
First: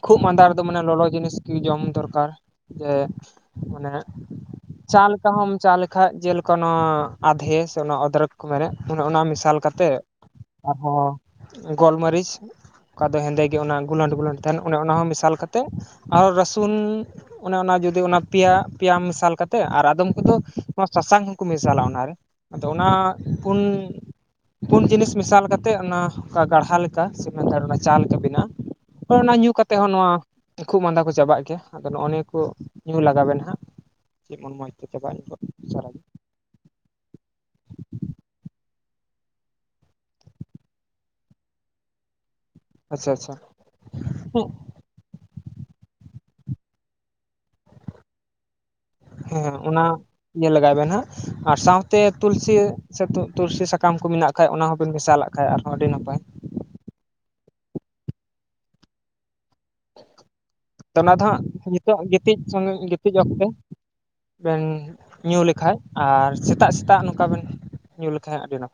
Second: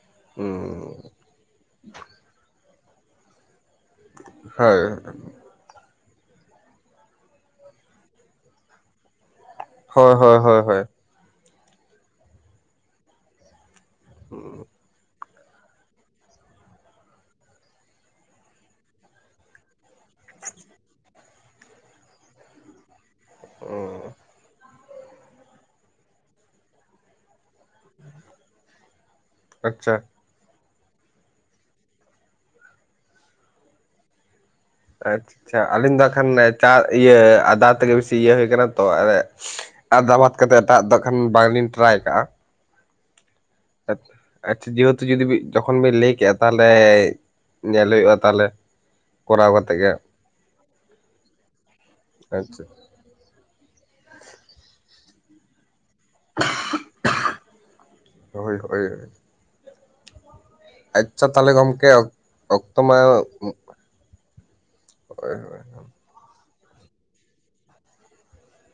A: ᱠᱷᱩᱜ ᱢᱟᱸᱫᱟ ᱨᱮᱫᱚ ᱢᱟᱱᱮ ᱞᱚᱞᱚ ᱡᱤᱱᱤᱥ ᱜᱮ ᱡᱚᱢ ᱫᱚᱨᱠᱟᱨ ᱡᱮ ᱢᱟᱱᱮ
B: ᱦᱳᱭ
A: ᱪᱟ ᱞᱮᱠᱟ ᱦᱚᱢ ᱪᱟ ᱞᱮ ᱠᱷᱟᱡ ᱡᱮᱞᱮᱠᱟ ᱱᱚᱣᱟ ᱟᱫᱷᱮ ᱥᱮ ᱚᱱᱟ ᱚᱫᱨᱮᱠ ᱠᱚ ᱢᱮᱱᱮᱫ ᱚᱱᱮ ᱚᱱᱟ ᱢᱮᱥᱟᱞ ᱠᱟ ᱛᱮ
B: ᱦᱳᱭ ᱦᱳᱭ ᱦᱳᱭ ᱦᱳᱭ
A: ᱟᱨᱦᱚᱸ ᱜᱳᱞᱢᱟᱹᱨᱤᱪ ᱚᱠᱟ ᱫᱚ ᱦᱮᱸᱫᱮ ᱜᱮ ᱚᱱᱟ ᱜᱳᱞᱟᱱᱰ ᱜᱳ ᱛᱟᱦᱮᱱ ᱚᱱᱮ ᱚᱱᱟ ᱦᱚᱸ ᱢᱮᱥᱟᱞ ᱠᱟᱛᱮᱫ ᱟᱨᱚ ᱨᱟᱹᱥᱩᱱ ᱚᱱᱮ ᱚᱱᱟ ᱡᱩᱫᱤ ᱚᱱᱟ ᱯᱮᱭᱟ ᱯᱮᱭᱟ ᱢᱮᱥᱟᱞ ᱠᱟᱛᱮᱫ ᱟᱨ ᱟᱫᱚᱢ ᱠᱚ ᱫᱚ ᱱᱚᱣᱟ ᱥᱟᱥᱟᱝ ᱦᱚᱸᱠᱚ ᱢᱮᱥᱟᱞᱟ ᱚᱱᱟᱨᱮ, ᱟᱫᱚ ᱚᱱᱟ ᱯᱩᱱ ᱯᱩᱱ ᱡᱤᱱᱤᱥ ᱢᱮᱥᱟᱞ ᱠᱟᱛᱮᱫ ᱚᱱᱟ ᱠᱟ ᱜᱟᱲᱦᱟ ᱞᱮᱠᱟ ᱥᱮ [inaudible] ᱚᱱᱟ ᱪᱟ ᱞᱮᱠᱟ ᱵᱮᱱᱟᱜᱼᱟ ᱾ ᱦᱳᱭ ᱚᱱᱟ ᱧᱩ ᱠᱟᱛᱮᱜ ᱦᱚᱸ
B: ᱟᱪᱪᱷᱟ
A: ᱱᱚᱣᱟ ᱠᱷᱩᱜ ᱢᱟᱸᱫᱟ ᱠᱚ ᱪᱟᱵᱟᱜ ᱜᱮᱭᱟ, ᱟᱫᱚ ᱱᱚᱜᱼᱚ ᱱᱤᱭᱟᱹ ᱠᱚ ᱧᱩ ᱞᱟᱜᱟᱣᱵᱮᱱ ᱦᱟᱸᱜ [unintelligible]
B: ᱟᱪᱪᱷᱟ
A: ᱧᱚᱜᱚᱜ
B: ᱪᱷᱟ ᱟᱹᱞᱤᱧ
A: ᱥᱟᱨᱟᱜᱮ
B: ᱫᱚ ᱦᱟᱜ ᱠᱷᱟᱱ ᱪᱟ ᱤᱭᱟᱹ ᱟᱫᱟ ᱛᱮᱜᱮ ᱵᱤᱥᱤ ᱤᱭᱟᱹ ᱦᱩᱭ ᱠᱟᱱᱟ ᱛᱚ ᱮ ᱟᱫᱟ ᱵᱟᱫ ᱠᱟᱛᱮᱫ ᱮᱴᱟᱜᱟᱜ ᱫᱚ ᱠᱷᱟᱱ ᱵᱟᱝᱞᱤᱧ ᱴᱨᱟᱭ ᱠᱟᱜᱼᱟ ᱾
A: ᱟᱪᱪᱷᱟ ᱟᱪᱪᱷᱟ ᱾
B: ᱟᱪᱪᱷᱟ ᱡᱮᱦᱮᱛᱩ ᱡᱩᱫᱤᱵᱤ ᱡᱚᱠᱷᱚᱱ ᱵᱤᱱ ᱞᱟᱹᱭ ᱠᱮᱜᱼᱟ ᱛᱟᱦᱚᱞᱮ ᱧᱮᱞ ᱦᱩᱭᱩᱜᱼᱟ ᱛᱟᱦᱚᱞᱮ ᱾
A: ᱦᱮᱸ ᱚᱱᱟ ᱧᱮᱞ ᱞᱟᱜᱟᱭ ᱵᱮᱱ ᱦᱟᱸᱜ ᱟᱨ ᱥᱟᱶᱛᱮ ᱛᱩᱞᱥᱤ
B: ᱟᱪᱪᱷᱟ
A: ᱥᱮ ᱛᱩ-ᱛᱩᱨᱥᱤ ᱥᱟᱠᱟᱢ ᱠᱚ ᱢᱮᱱᱟᱜ ᱠᱷᱟᱡ ᱚᱱᱟ ᱦᱚᱸᱵᱮᱱ ᱢᱮᱥᱟᱞᱟᱜ ᱠᱷᱟᱡ ᱟᱨᱦᱚᱸ ᱟᱹᱰᱤ ᱱᱟᱯᱟᱭ ᱾
B: ᱦᱳᱭ ᱦᱳᱭ ᱾
A: ᱛᱚ ᱚᱱᱟ ᱫᱚ ᱦᱟᱸᱜ
B: ᱛᱟᱦᱚᱞᱮ ᱜᱚᱢᱠᱮ
A: ᱧᱤᱛᱚᱜ ᱜᱤᱛᱤᱡ ᱥᱚᱸᱜᱮ
B: ᱚᱠᱛᱚ ᱢᱟ
A: ᱜᱤᱛᱤᱡ ᱚᱠᱛᱮ ᱾ ᱵᱮᱱ ᱧᱩ ᱞᱮᱠᱷᱟᱡ ᱟᱨ ᱥᱮᱛᱟᱜ ᱥᱮᱛᱟᱜ ᱱᱚᱝᱠᱟ ᱵᱮᱱ ᱧᱩ ᱞᱮᱠᱷᱟᱡ ᱟᱹᱰᱤ ᱱᱟ